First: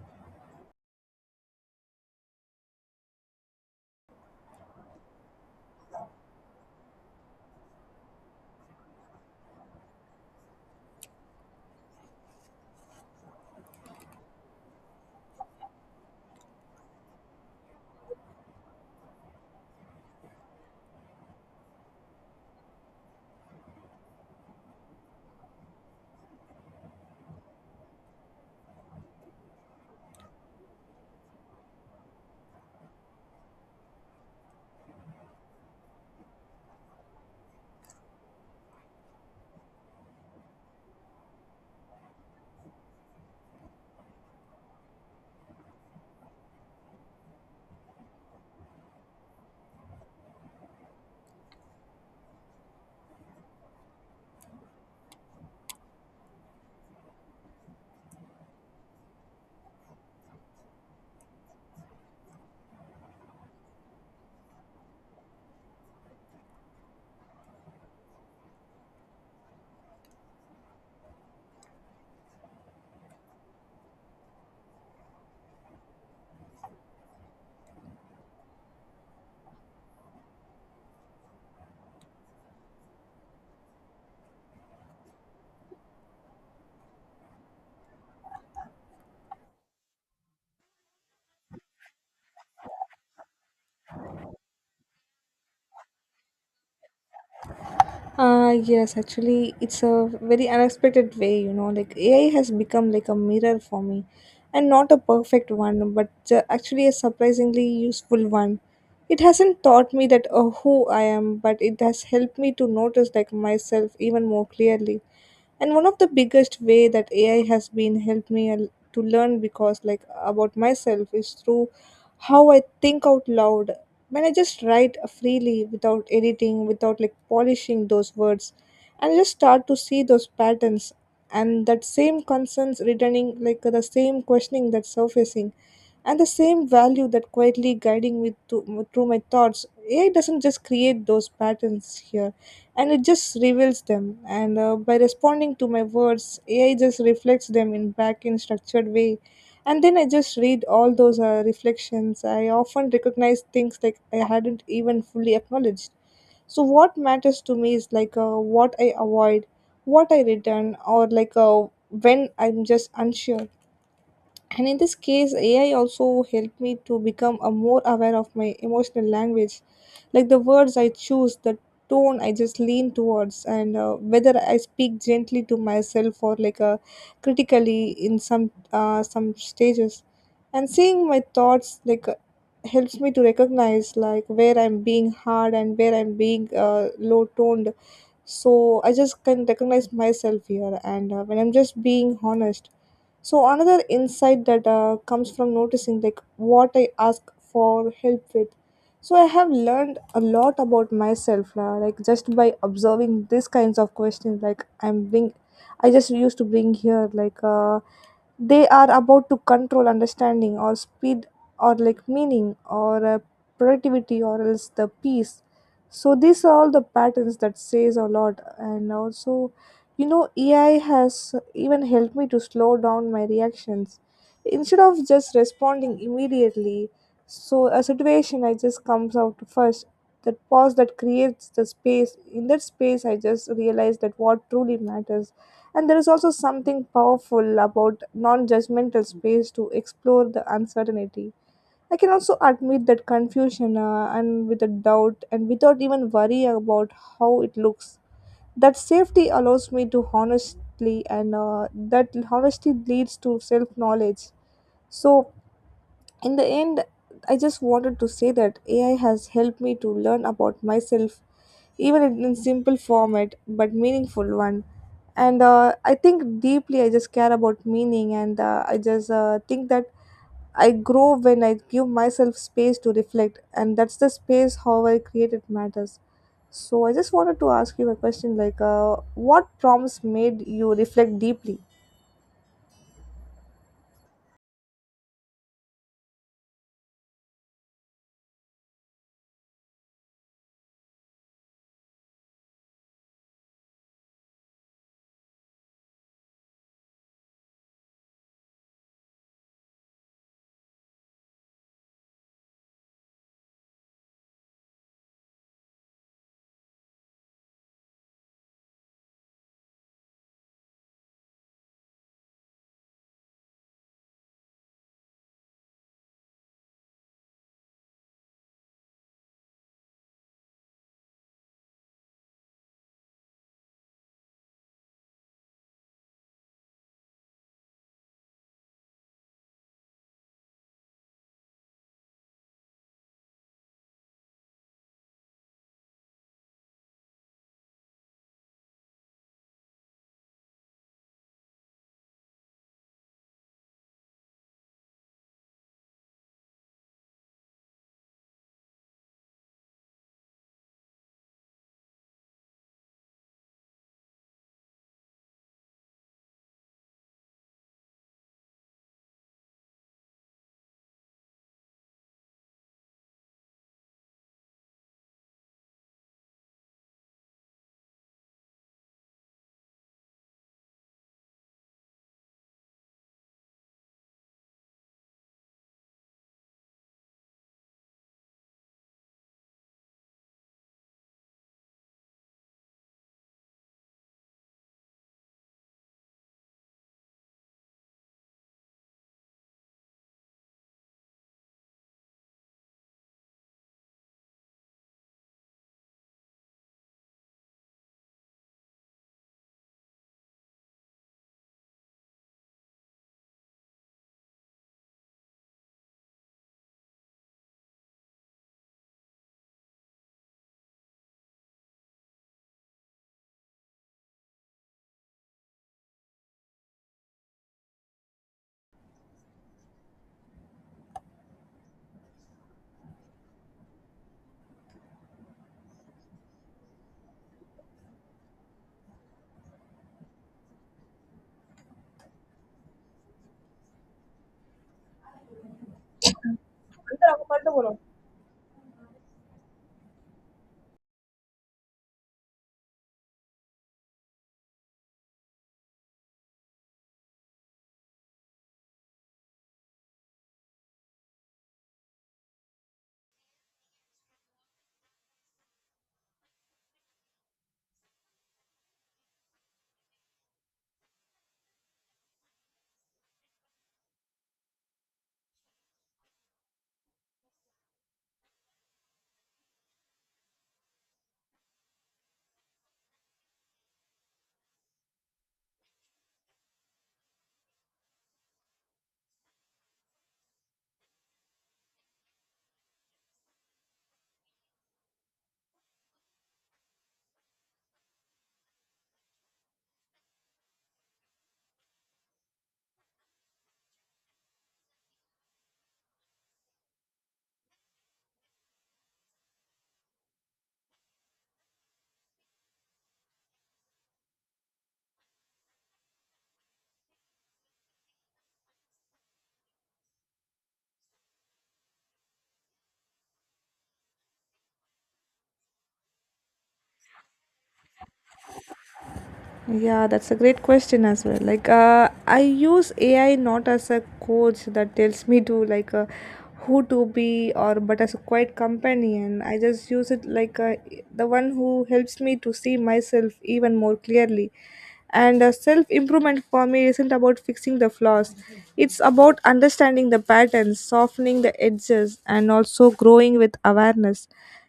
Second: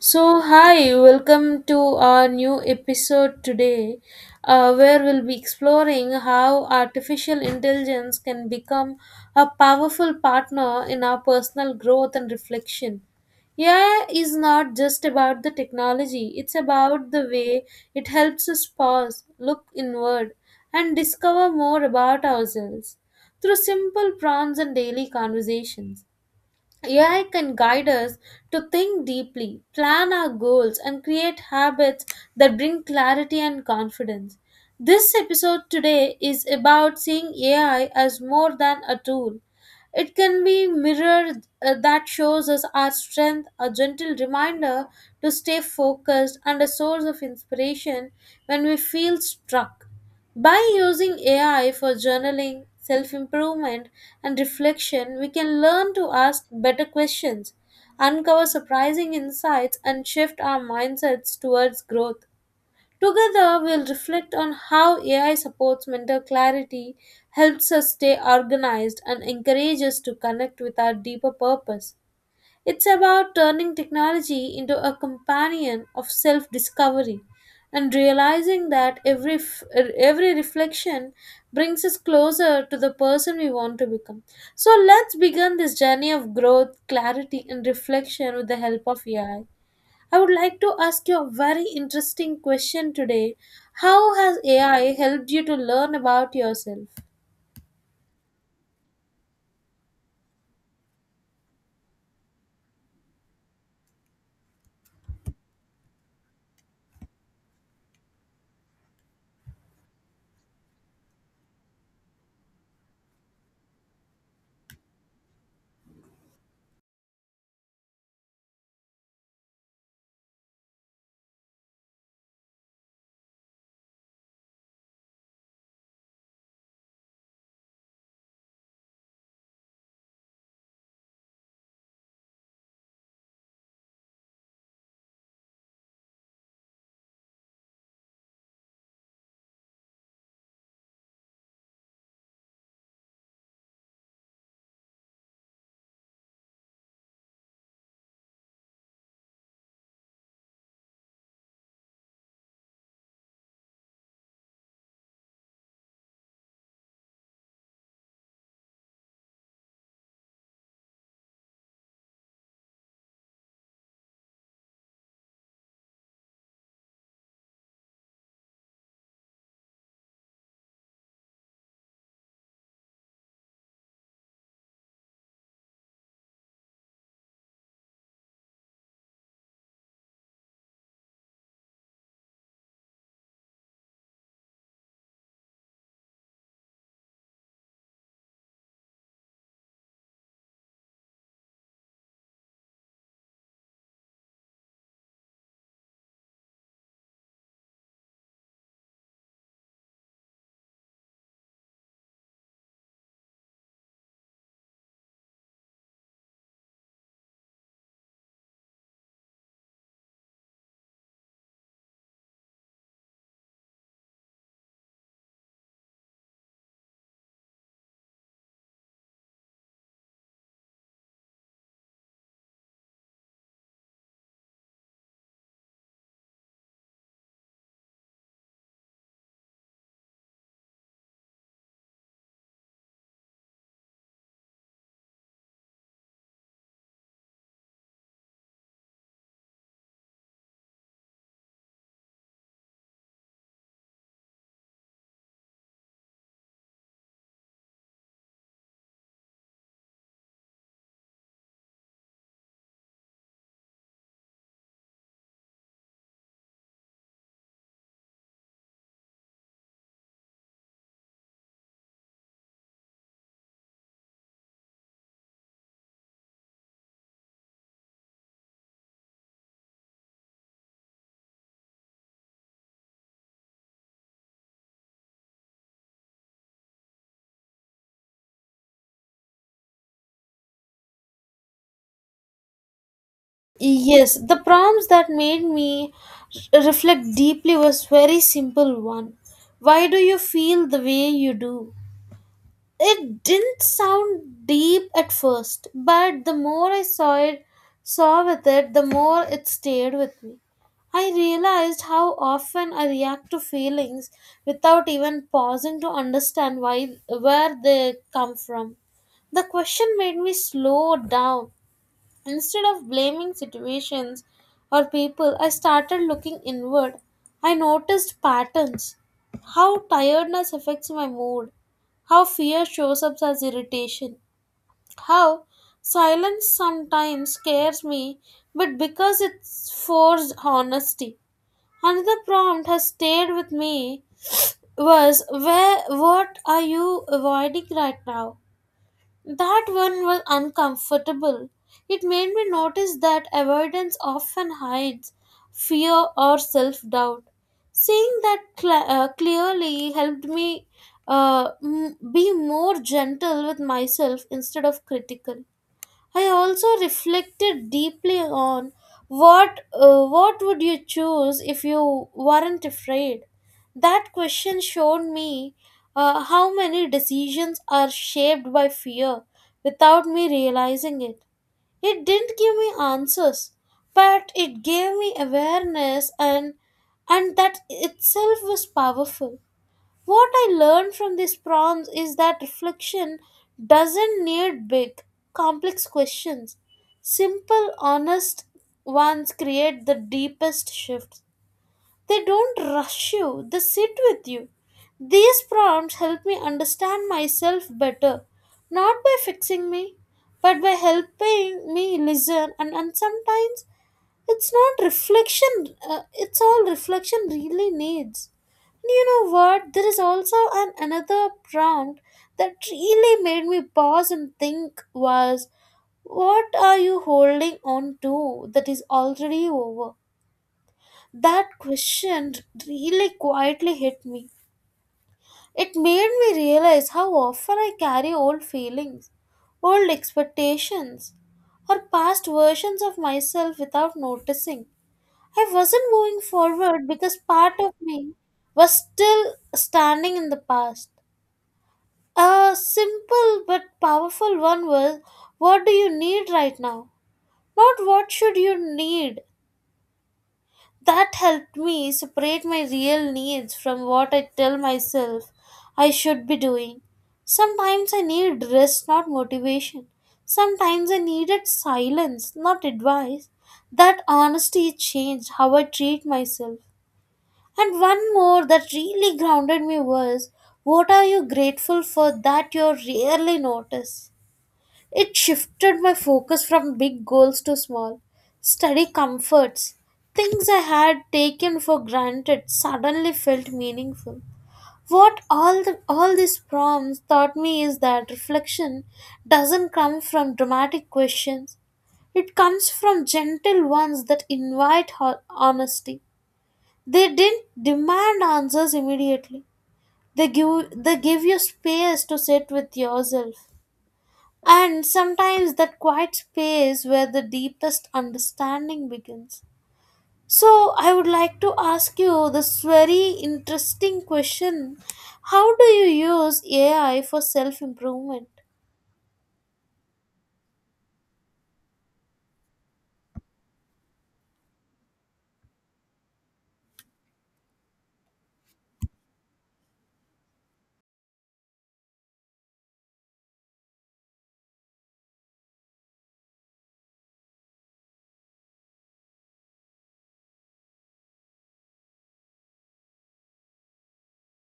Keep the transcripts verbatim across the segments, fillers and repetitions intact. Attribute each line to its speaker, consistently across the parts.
Speaker 1: So, hi, welcome to our new episode today, uh, where we'll be exploring how artificial intelligence can become a powerful partner in our personal growth and reflection. A I is not just about the technology, it's about the way it helps us pause, look inward, and discover more about ourselves through simple prompts and daily conversations. A I can guide us to think deeply, plan our goals, and create habits that bring clarity and confidence. This episode today is about seeing A I as more than a tool. It can be a mirror uh, that shows us our strength, a gentle reminder to stay focused, and a source of inspiration when we feel struck. By using A I for journaling, self improvement, and reflection, we can learn to ask better questions, uncover surprising insights, and shift our mindsets towards growth. Together, we'll reflect on how A I supports mental clarity, helps us stay organized, and encourages us to connect with our deeper purpose. It's about turning technology into a companion of self discovery and realizing that every, f- every reflection brings us closer to the person we want to become. So let's begin this journey of growth, clarity, and reflection with the help of A I. I I would like to ask you a very interesting question today. How has A I helped you to learn about yourself?
Speaker 2: Uh, yes, actually, it's a very unexpected way, you know, like A I has become like a mirror for me and not a perfect one, but uh, actually a surprisingly useful one. It hasn't taught me that uh, who I am, but it has helped me to notice like myself even more clearly, and one of the biggest way that ai has been helped me al- to learn because like about myself is through how I think out loud, when I just write freely without editing, without like polishing those words, and I just start to see those patterns and that same concerns returning, like the same questioning that's surfacing and the same value that quietly guiding me to, through my thoughts. A I doesn't just create those patterns here, and it just reveals them. And uh, By responding to my words, A I just reflects them in back in structured way. And then I just read all those uh, reflections. I often recognize things like I hadn't even fully acknowledged. So what matters to me is like uh, what I avoid, what I return, or like uh, when I'm just unsure. And in this case, A I also helped me to become a more aware of my emotional language, like the words I choose, the tone I just lean towards, and uh, whether I speak gently to myself or like uh, critically in some uh, some stages. And seeing my thoughts like uh, helps me to recognize like where I'm being hard and where I'm being uh, low toned. So I just can recognize myself here, and uh, when I'm just being honest. So another insight that uh, comes from noticing like what I ask for help with. So I have learned a lot about myself, uh, like just by observing these kinds of questions. Like I'm being, I just used to bring here like. Uh, they are about to control understanding, or speed, or like meaning, or uh, productivity, or else the peace. So these are all the patterns that says a lot. And also, you know, ai has even helped me to slow down my reactions instead of just responding immediately. So a situation I just comes out first, that pause that creates the space, in that space I just realized that what truly matters. And there is also something powerful about non judgmental space to explore the uncertainty. I can also admit that confusion uh, and with a doubt and without even worry about how it looks. That safety allows me to honestly, and uh, that honesty leads to self knowledge. So in the end, I just wanted to say that ai has helped me to learn about myself, even in in simple format, but meaningful one. And uh, I think deeply I just care about meaning, and uh, I just uh, think that I grow when I give myself space to reflect, and that's the space how I create it matters. So I just wanted to ask you a question like uh, what prompts made you reflect deeply?
Speaker 1: Yes, the prompts that made me r- reflect deeply was very simple one. Why do you feel the way you do? It didn't sound deep at first, but the more I saw it, saw with it, the more it stayed with me. I realized how often I react to feelings without even pausing to understand why where they come from. The question made me slow down. Instead of blaming situations or people, I started looking inward. I noticed patterns, how tiredness affects my mood, how fear shows up as irritation, how silence sometimes scares me, but because it's forced honesty. Another prompt has stayed with me was where what are you avoiding right now? That one was uncomfortable. It made me notice that avoidance often hides fear or self doubt. Seeing that cl- uh, clearly helped me uh, m- be more gentle with myself instead of critical. I also reflected deeply on what uh, what would you choose if you weren't afraid. That question showed me uh, how many decisions are shaped by fear without me realizing it. It didn't give me answers, but it gave me awareness, and and that itself was powerful. What I learned from these prompts is that reflection doesn't need big, complex questions. Simple, honest ones create the deepest shifts. They don't rush you, they sit with you. These prompts help me understand myself better, not by fixing me, but by helping me listen, and, and sometimes it's not reflection, uh, it's all reflection really needs. You know what? There is also an another prompt that really made me pause and think was what are you holding on to that is already over? That question really quietly hit me. It made me realize how often I carry old feelings, old expectations, or past versions of myself without noticing. I wasn't moving forward because part of me was still standing in the past. A simple but powerful one was what do you need right now? Not what should you need. That helped me separate my real needs from what I tell myself I should be doing. Sometimes I need rest, not motivation. Sometimes I needed silence, not advice. That honesty changed how I treat myself. And one more that really grounded me was what are you grateful for that you rarely notice? It shifted my focus from big goals to small. Study comforts, things I had taken for granted suddenly felt meaningful. What all the, all these prompts taught me is that reflection doesn't come from dramatic questions. It comes from gentle ones that invite ho- honesty. They didn't demand answers immediately. They give they give you space to sit with yourself. And sometimes that quiet space where the deepest understanding begins. So I would like to ask you this very interesting question. How do you use A I for self improvement?
Speaker 2: Yeah, that's a great question as well. Like, uh, I use A I not as a coach that tells me to like uh, who to be, or but as a quiet companion. I just use it like uh, the one who helps me to see myself even more clearly. And uh, self improvement for me isn't about fixing the flaws. It's about understanding the patterns, softening the edges, and also growing with awareness.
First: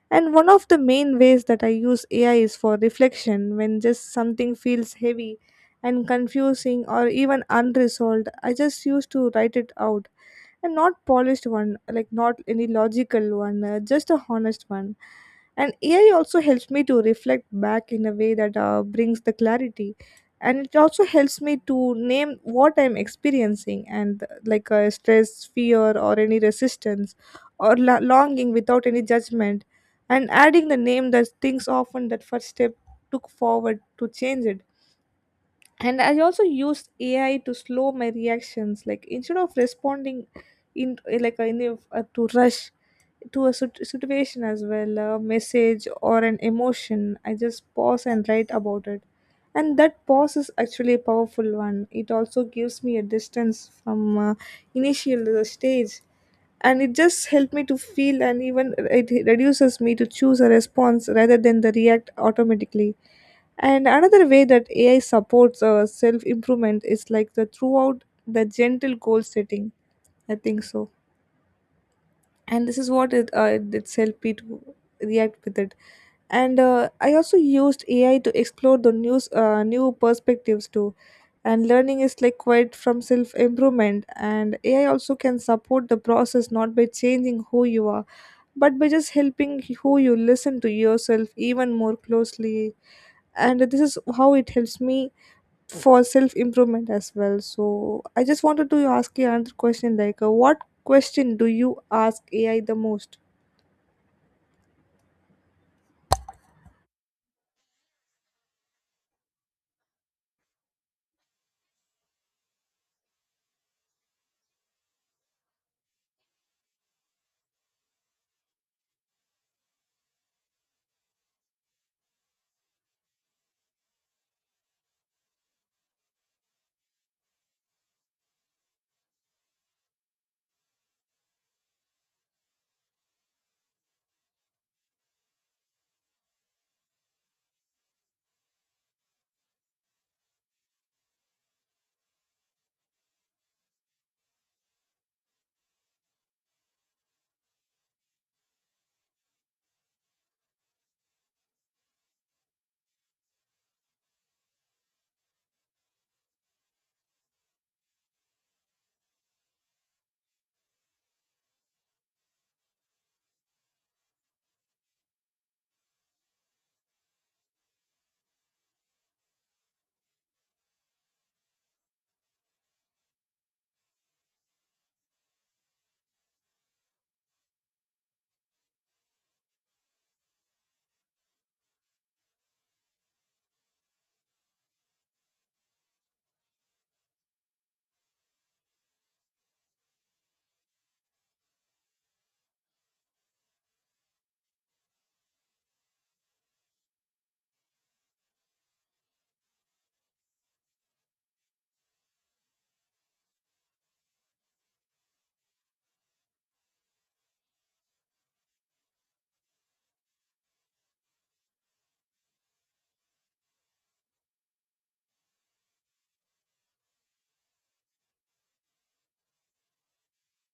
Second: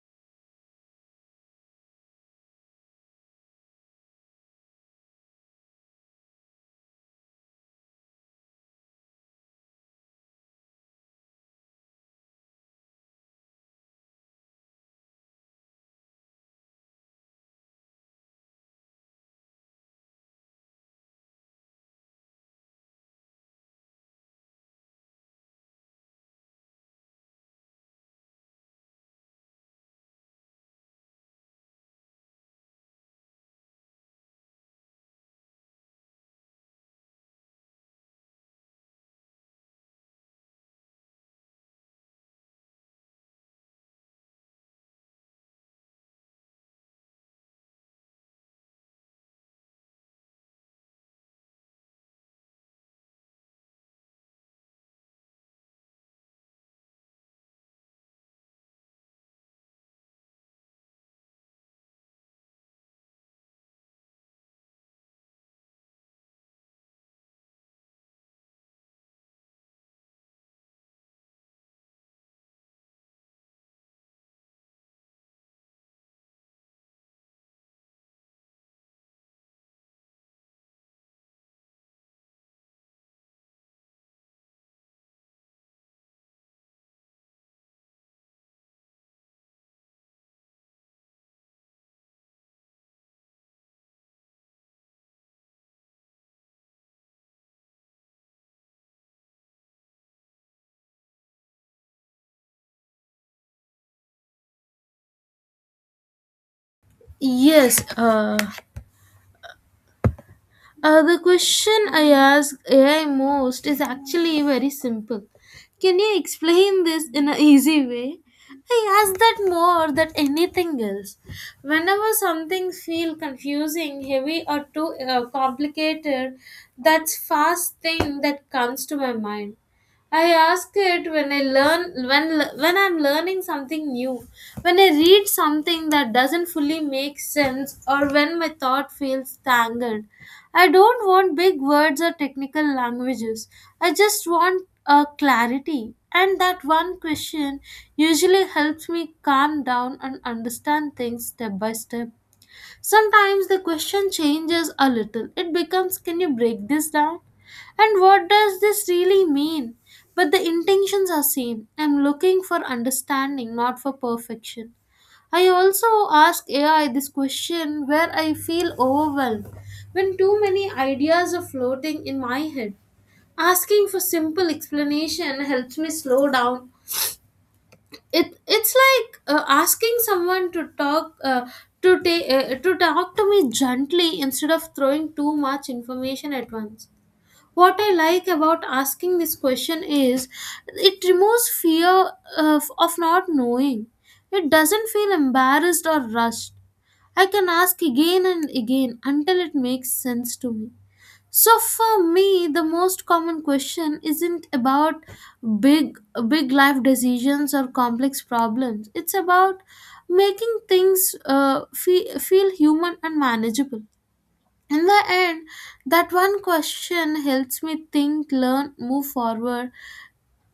Speaker 2: And one of the main ways that I use A I is for reflection when just something feels heavy and confusing or even unresolved. I just used to write it out, and not polished one, like not any logical one, uh, just a honest one. And A I also helps me to reflect back in a way that uh, brings the clarity. And it also helps me to name what I'm experiencing, and uh, like uh, stress, fear, or any resistance or la- longing without any judgment. And adding the name that things often that first step took forward to change it. And I also used ai to slow my reactions, like instead of responding in eh, like in a, uh, to rush to a sit- situation as well, a message or an emotion, I just pause and write about it. And that pause is actually a powerful one. It also gives me a distance from uh, initial uh, stage. And it just helped me to feel, and even it reduces me to choose a response rather than the react automatically. And another way that ai supports uh, self improvement is like the throughout the gentle goal setting, I think so. And this is what it, uh, it it's helped me to react with it. And uh, I also used ai to explore the news uh, new perspectives too. And learning is like quite from self improvement, and ai also can support the process, not by changing who you are, but by just helping who you listen to yourself even more closely. And this is how it helps me for self improvement as well. So I just wanted to ask you another question like uh, what question do you ask A I the most?
Speaker 1: Yes, uh, Uh, the question I ask A I most is actually very simple. Can you explain this in an easy way? I ask that more than anything else. Whenever something feels confusing, heavy, or too uh, complicated, that's first thing that comes to my mind. I ask it when I learn when when I'm learning something new, when I read something that doesn't fully make sense, or when my thought feels tangled. I don't want big words or technical languages. I just want a clarity. And that one question usually helps me calm down and understand things step by step. Sometimes the question changes a little. It becomes, can you break this down? And what does this really mean? But the intentions are same. I'm looking for understanding, not for perfection. I also ask A I this question where I feel overwhelmed when too many ideas are floating in my head. Asking for simple explanation helps me slow down. It it's like uh, asking someone to talk uh, to ta- uh, to talk to me gently instead of throwing too much information at once. What I like about asking this question is it removes fear of, of not knowing. It doesn't feel embarrassed or rushed. I can ask again and again until it makes sense to me. So for me, the most common question isn't about big big life decisions or complex problems. It's about making things uh, feel, feel human and manageable. In the end, that one question helps me think, learn, move forward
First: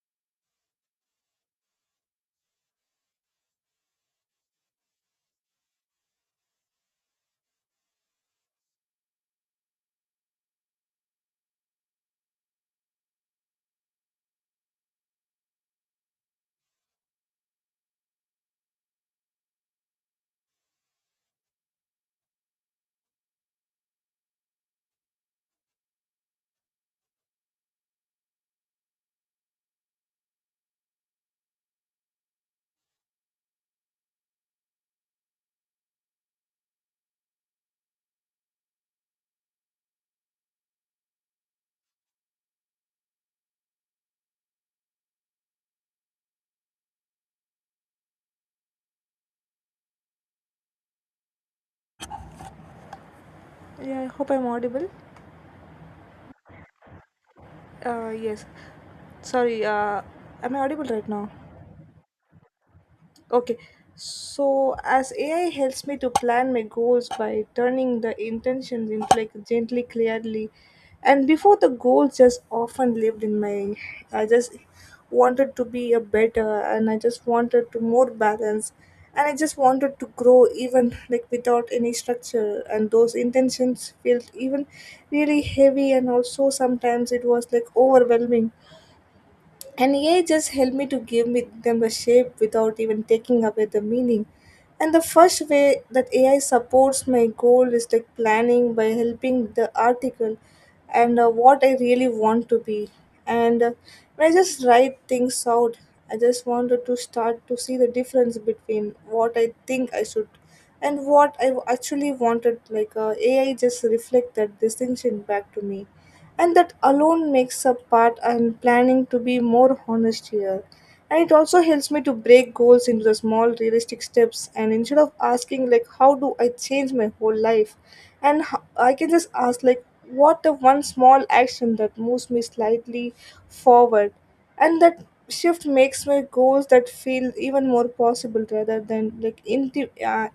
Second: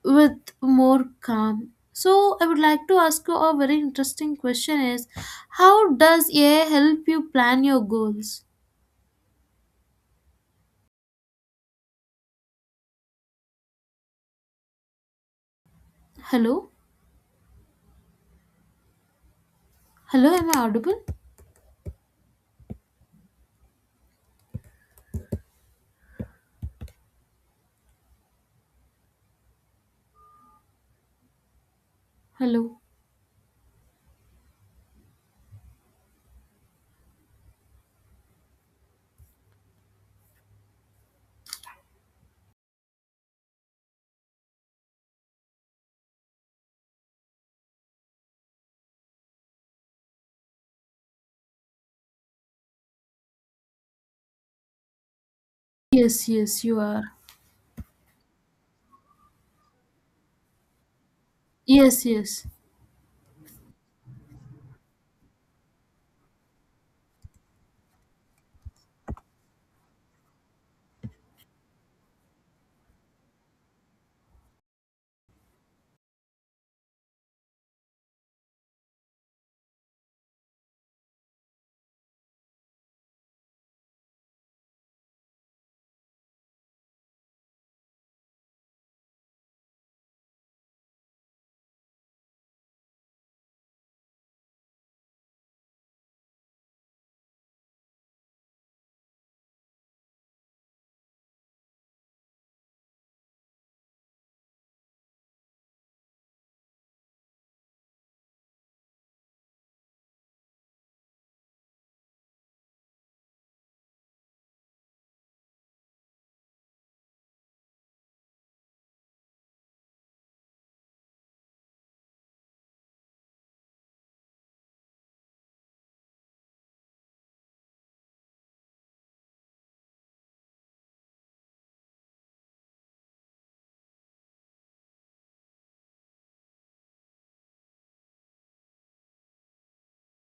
Speaker 1: with more calm. So I would like to ask you a very interesting question is how does A I help you plan your goals? Hello? Hello, am I audible? Hello?
Speaker 2: Yeah, I hope I'm audible.
Speaker 1: Yes, yes, you are.
Speaker 2: Uh yes. Sorry, uh am I audible right now?
Speaker 1: Yes, yes.
Speaker 2: Okay. So as A I helps me to plan my goals by turning the intentions into like gently, clearly, and before the goals just often lived in my, I just wanted to be a better, and I just wanted to more balance, and I just wanted to grow even like without any structure, and those intentions felt even really heavy, and also sometimes it was like overwhelming, and A I just helped me to give me them a shape without even taking away the meaning. And the first way that A I supports my goal is like planning by helping the article and uh, what I really want to be. And uh, when I just write things out, I just wanted to start to see the difference between what I think I should and what I actually wanted. Like uh, A I just reflect that distinction back to me, and that alone makes a part I'm planning to be more honest here. And it also helps me to break goals into the small realistic steps, and instead of asking like how do I change my whole life, and ho- I can just ask like what the one small action that moves me slightly forward. And that shift makes my goals that feel even more possible rather than like inti- uh,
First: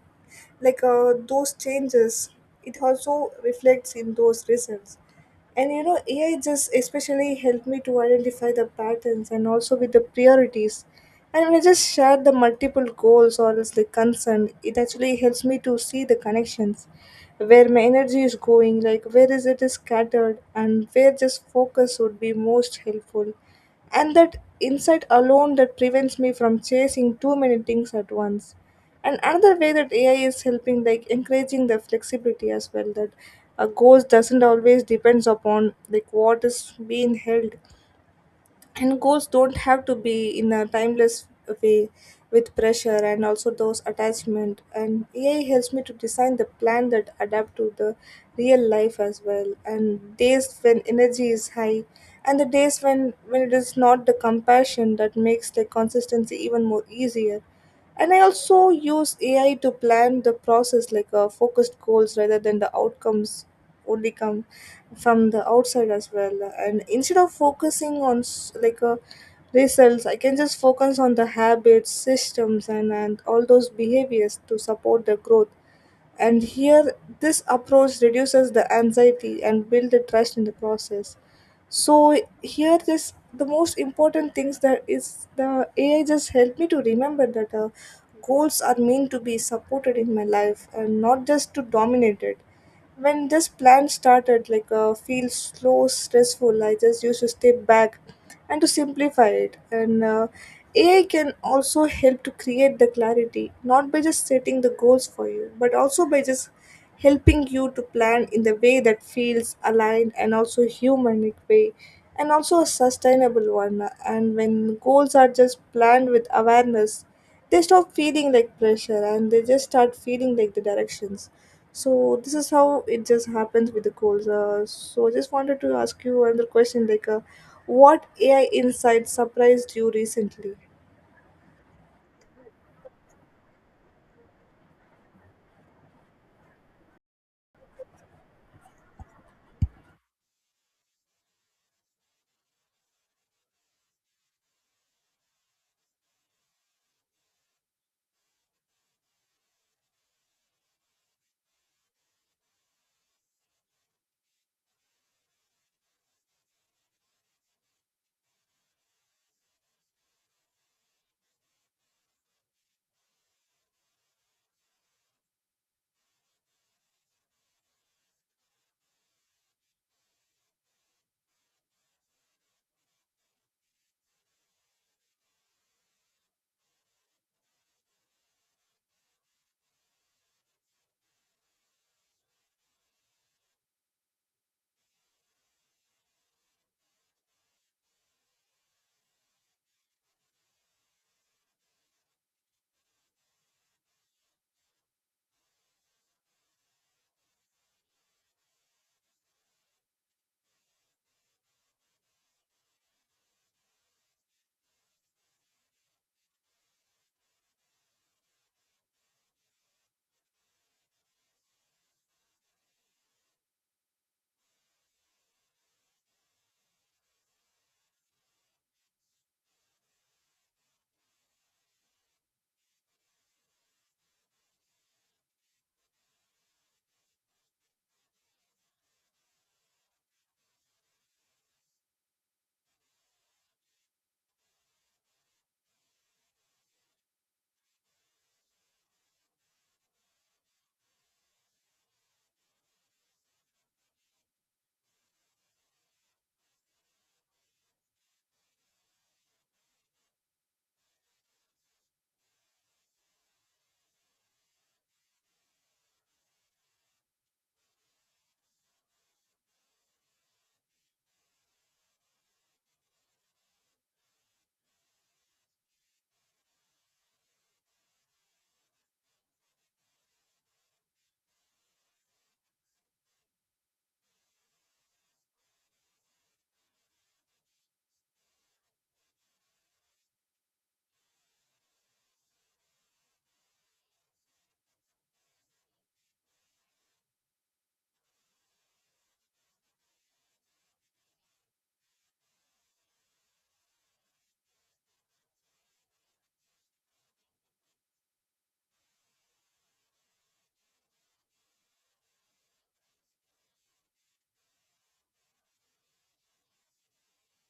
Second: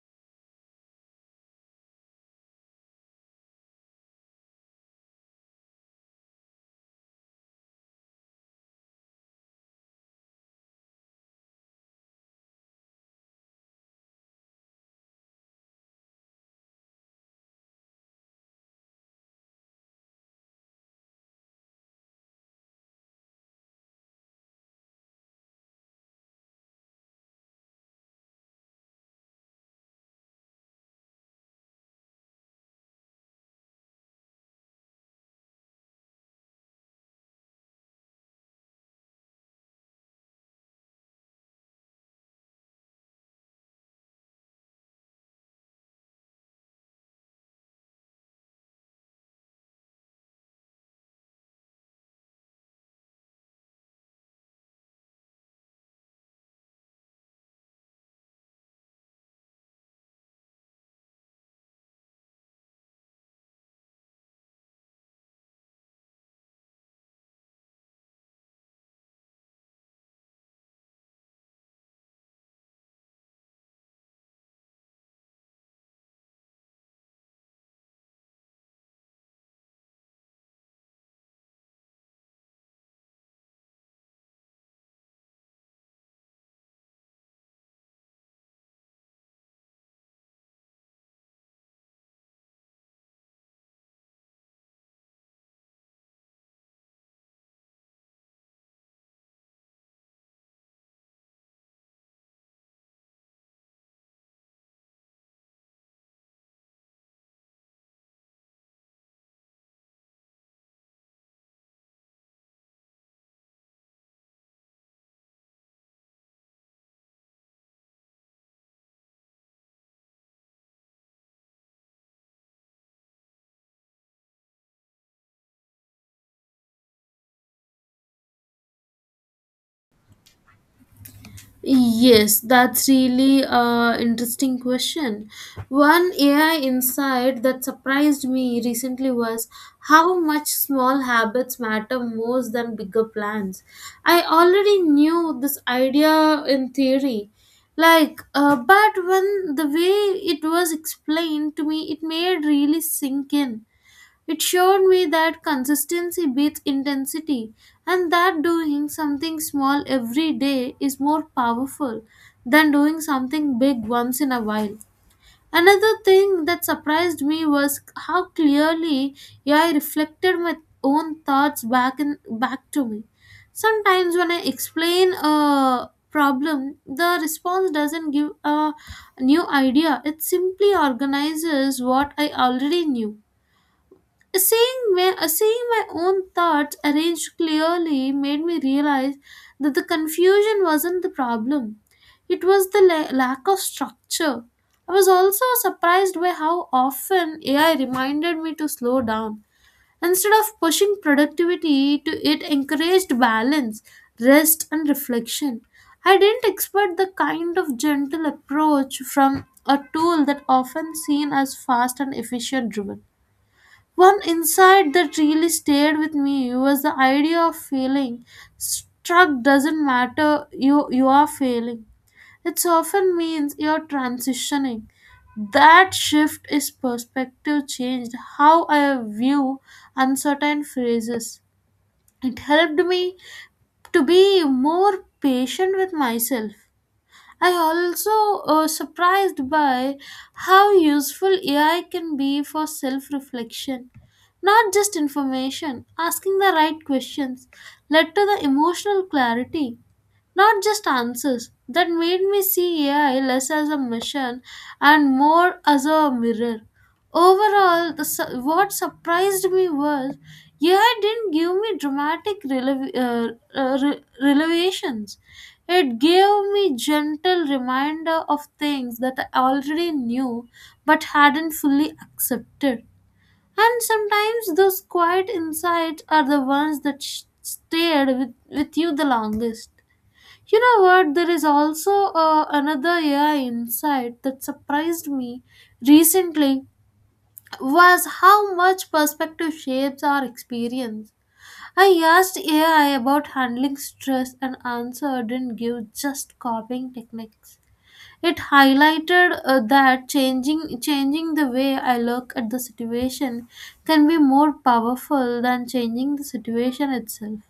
Speaker 2: like uh, those changes. It also reflects in those results. And you know, ai just especially helped me to identify the patterns, and also with the priorities. And when I just share the multiple goals or else the concern, it actually helps me to see the connections, where my energy is going, like where is it is scattered, and where just focus would be most helpful. And that insight alone that prevents me from chasing too many things at once. And another way that ai is helping like encouraging the flexibility as well, that a goals doesn't always depends upon like what is being held, and goals don't have to be in a timeless way with pressure, and also those attachment. And ai helps me to design the plan that adapt to the real life as well, and days when energy is high, and the days when when it is not, the compassion that makes the consistency even more easier. And I also use ai to plan the process, like uh, focused goals rather than the outcomes only come from the outside as well. And instead of focusing on s- like uh, results, I can just focus on the habits, systems, and, and all those behaviors to support the growth. And here, this approach reduces the anxiety and build the trust in the process. So here, this the most important things that is the A I just helped me to remember that uh, goals are meant to be supported in my life and not just to dominate it. When this plan started like uh, feel slow stressful, I just used to step back and to simplify it. And uh, ai can also help to create the clarity, not by just setting the goals for you, but also by just helping you to plan in the way that feels aligned and also humanic way and also a sustainable one. And when goals are just planned with awareness, they stop feeling like pressure and they just start feeling like the directions. So this is how it just happens with the goals. Uh, so I just wanted to ask you another question like uh, what ai insight surprised you recently?
Speaker 1: Yes, that's really a interesting question. One A I insight that surprised me recently was how much small habits matter more than bigger plans. I already knew this idea in theory, like, uh, but when the way it was explained to me, it made really sink in. It showed me that consistency beats intensity and that doing something small every day is more powerful than doing something big once in a while. Another thing that surprised me was how clearly I reflected my own thoughts back in, back to me. Sometimes when I explain a problem, the response doesn't give a new idea. It simply organizes what I already knew. Seeing my, seeing my own thoughts arranged clearly made me realize that the confusion wasn't the problem. It was the la- lack of structure. I was also surprised by how often A I reminded me to slow down. Instead of pushing productivity, to it encouraged balance, rest, and reflection. I didn't expect the kind of gentle approach from a tool that often seen as fast and efficient driven. One insight that really stayed with me was the idea of failing. Struck doesn't matter, you, you are failing. It often means you're transitioning. That shift is perspective changed how I view uncertain phrases. It helped me to be more patient with myself. I also uh, surprised by how useful A I can be for self-reflection. Not just information, asking the right questions led to the emotional clarity. Not just answers. That made me see A I less as a machine and more as a mirror. Overall, the, su- what surprised me was A I didn't give me dramatic relev- uh, uh, re- revelations. It gave me gentle reminder of things that I already knew but hadn't fully accepted. And sometimes those quiet insights are the ones that sh- stayed with, with you the longest. You know what? There is also uh, another A I insight that surprised me recently was how much perspective shapes our experience. I asked A I about handling stress and answer didn't give just copying techniques. It highlighted uh, that changing changing the way I look at the situation can be more powerful than changing the situation itself.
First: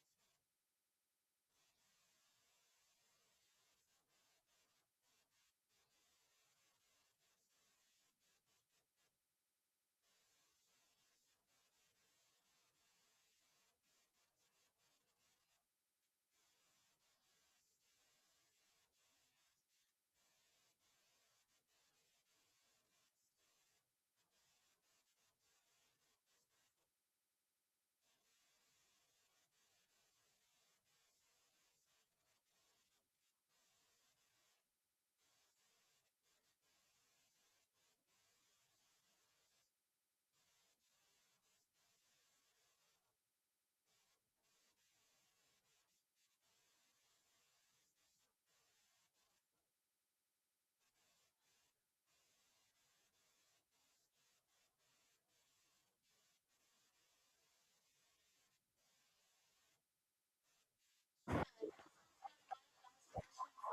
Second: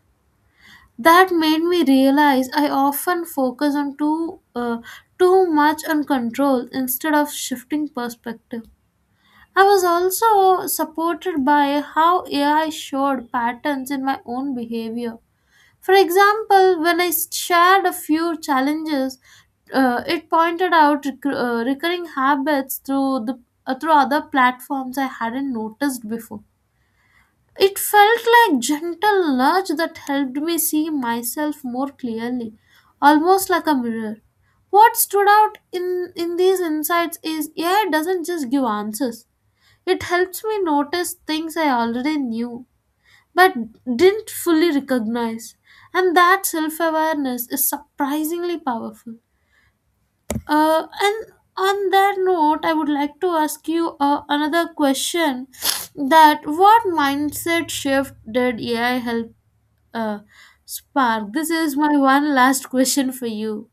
Speaker 1: That made me realize I often focus on too uh, too much on control instead of shifting perspective. I was also supported by how AI showed patterns in my own behavior. For example, when I shared a few challenges, uh, it pointed out rec- uh, recurring habits through the uh, through other platforms I hadn't noticed before. It felt like gentle nudge that helped me see myself more clearly, almost like a mirror. What stood out in, in these insights is A I doesn't just give answers. It helps me notice things I already knew but didn't fully recognize. And that self awareness is surprisingly powerful. Uh, and on that note, I would like to ask you uh, another question: that what mindset shift did A I help uh, spark? This is my one last question for you.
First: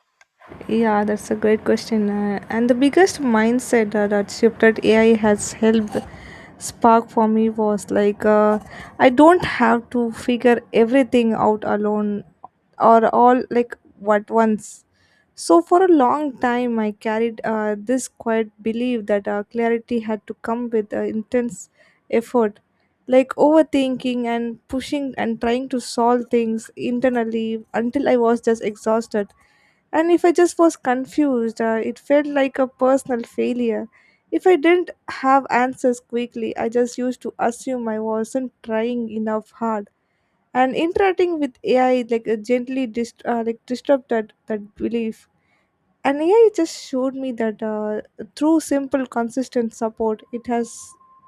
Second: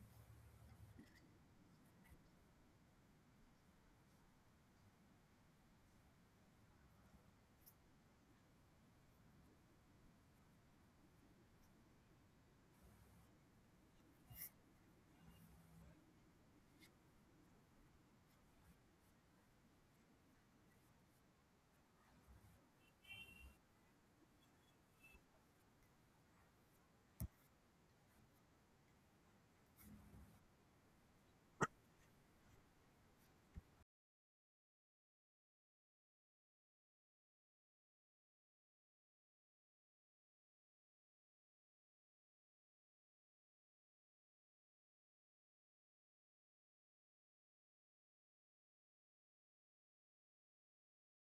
Speaker 2: Yeah, that's a great question. Uh, and the biggest mindset uh, that shift that A I has helped spark for me was like, uh, I don't have to figure everything out alone, or all like at once. So for a long time, I carried uh, this quiet belief that uh, clarity had to come with uh, intense effort, like overthinking and pushing and trying to solve things internally until I was just exhausted. And if I just was confused, uh, it felt like a personal failure. If I didn't have answers quickly, I just used to assume I wasn't trying enough hard. And interacting with A I like uh, gently dist- uh, like disrupted that belief. And A I just showed me that uh, through simple, consistent support, it has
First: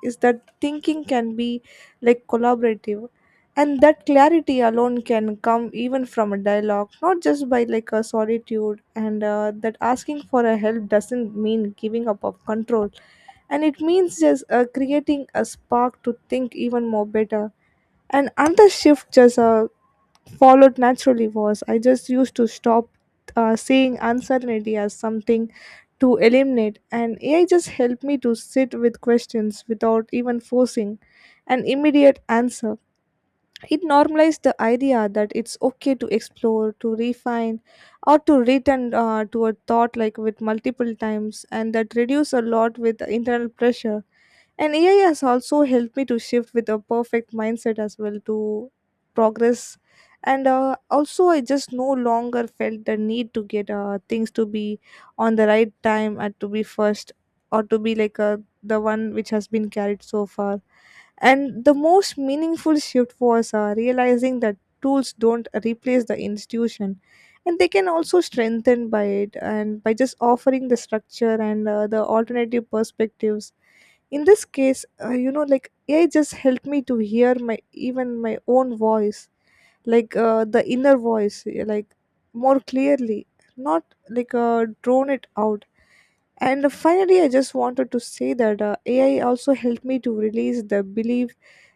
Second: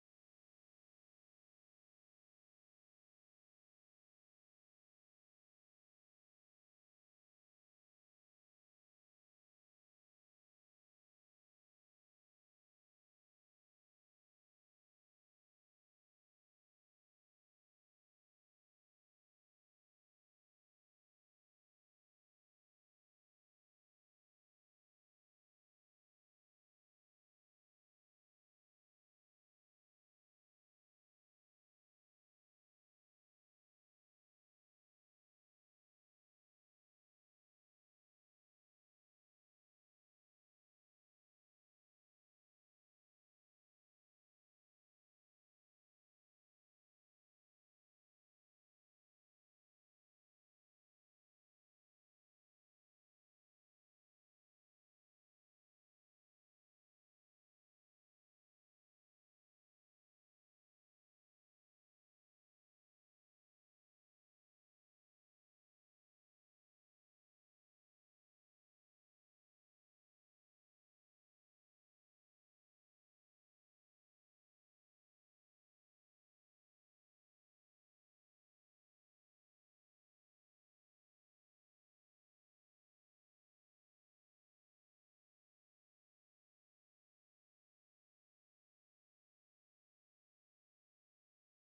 Speaker 2: is that thinking can be like collaborative, and that clarity alone can come even from a dialogue, not just by like a solitude. And uh, that asking for a help doesn't mean giving up of control, and it means just uh, creating a spark to think even more better. And another shift just uh, followed naturally was I just used to stop uh, seeing uncertainty as something to eliminate, and A I just helped me to sit with questions without even forcing an immediate answer. It normalized the idea that it's okay to explore, to refine, or to return uh, to a thought like with multiple times. And that reduced a lot with internal pressure. And A I has also helped me to shift with a perfect mindset as well to progress. And uh, also, I just no longer felt the need to get uh, things to be on the right time and to be first, or to be like uh, the one which has been carried so far. And the most meaningful shift was uh, realizing that tools don't replace the institution, and they can also strengthen by it, and by just offering the structure and uh, the alternative perspectives. In this case, uh, you know, like ai just helped me to hear my even my own voice, like uh, the inner voice, eh, like more clearly, not like uh, drone it out. And finally I just wanted to say that uh, ai also helped me to release the belief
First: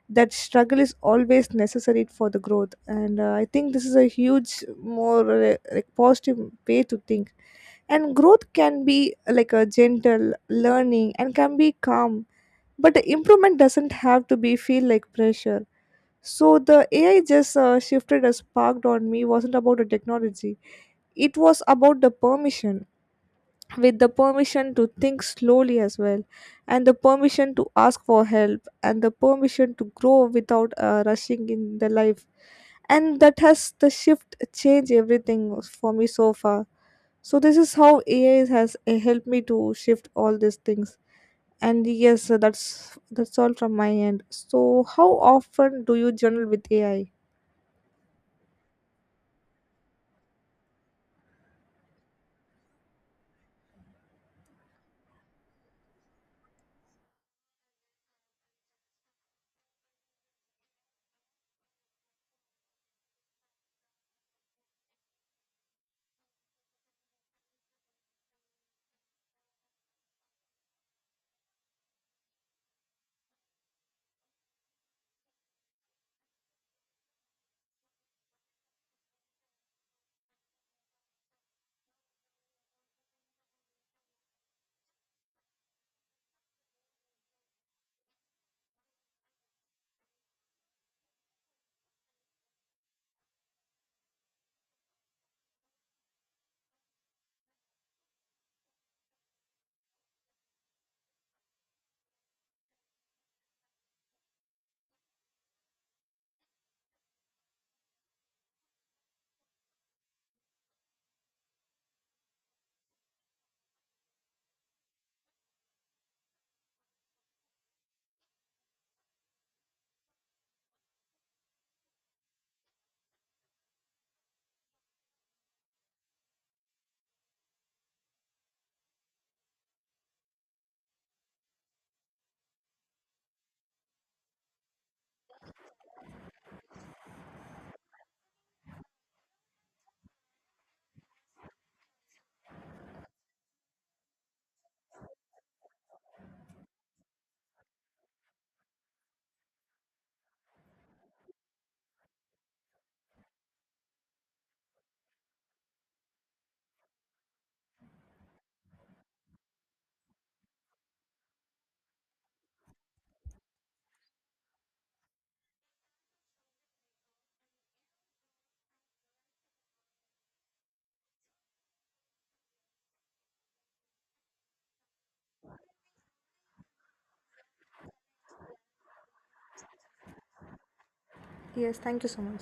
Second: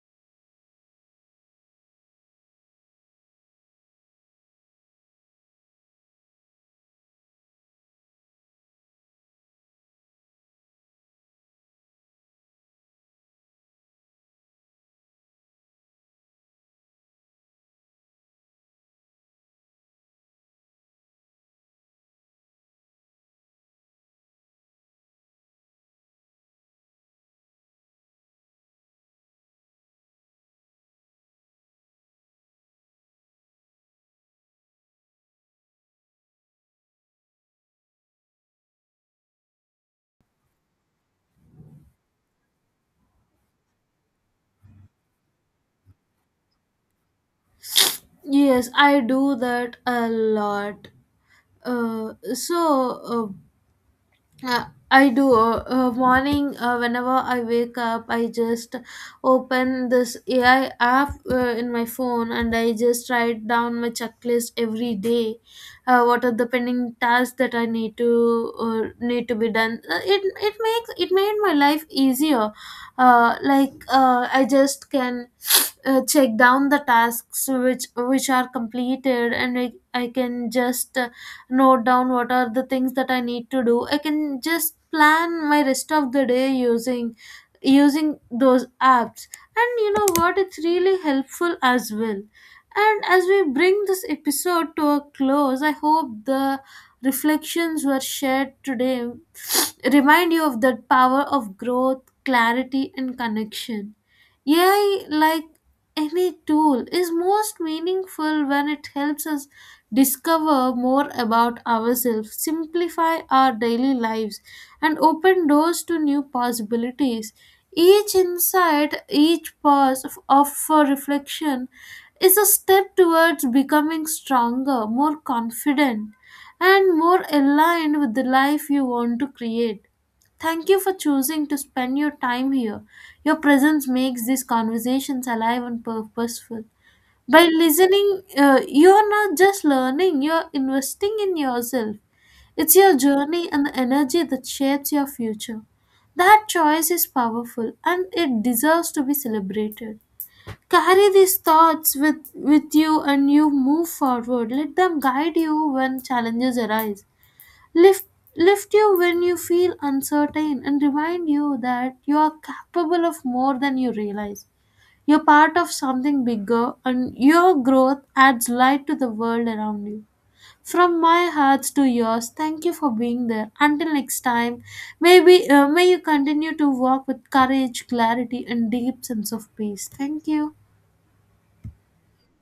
Speaker 2: that struggle is always necessary for the growth. And uh, I think this is a huge more uh, like positive way to think, and growth can be uh, like a gentle learning and can be calm, but improvement doesn't have to be feel like pressure. So the ai just uh, shifted a sparked on me wasn't about the technology, it was about the permission, with the permission to think slowly as well, and the permission to ask for help, and the permission to grow without uh, rushing in the life. And that has the shift change everything for me so far. So this is how ai has uh, helped me to shift all these things. And yes, uh, that's that's all from my end. So how often do you journal with ai?
Speaker 1: Yes, I do that a lot. Uh, so uh. Uh, I do. Uh, uh, morning, uh, whenever I wake up, I just open this A I app uh, in my phone and I just write down my checklist every day. Uh, what are the pending tasks that I need to uh, need to be done? Uh, it it makes it made my life easier. Uh, like uh, I just can uh, check down the tasks which which are completed, and I, I can just note down what are the things that I need to do. I can just plan my rest of the day using using those apps. And you know what? It's really helpful as well. And as we bring this episode to a close, I hope the reflections were shared today remind you of that power of growth, clarity, and connection. A I, like any tool, is most meaningful when it helps us discover more about ourselves, simplify our daily lives, and open doors to new possibilities. Each insight, each pause of, of for reflection is a step towards becoming stronger, more confident, and more aligned with the life you want to create. Thank you for choosing to spend your time here. Your presence makes these conversations alive and purposeful. By listening, uh, you're not just learning, you're investing in yourself. It's your journey and the energy that shapes your future. That choice is powerful and it deserves to be celebrated. Carry these thoughts with, with you and you move forward. Let them guide you when challenges arise. Lift, lift you when you feel uncertain and remind you that you are capable of more than you realize. You're part of something bigger, and your growth adds light to the world around you. From my heart to yours, thank you for being there. Until next time, maybe uh, may you continue to walk with courage, clarity, and deep sense of peace. Thank you.
Speaker 2: Yes, thank you so much.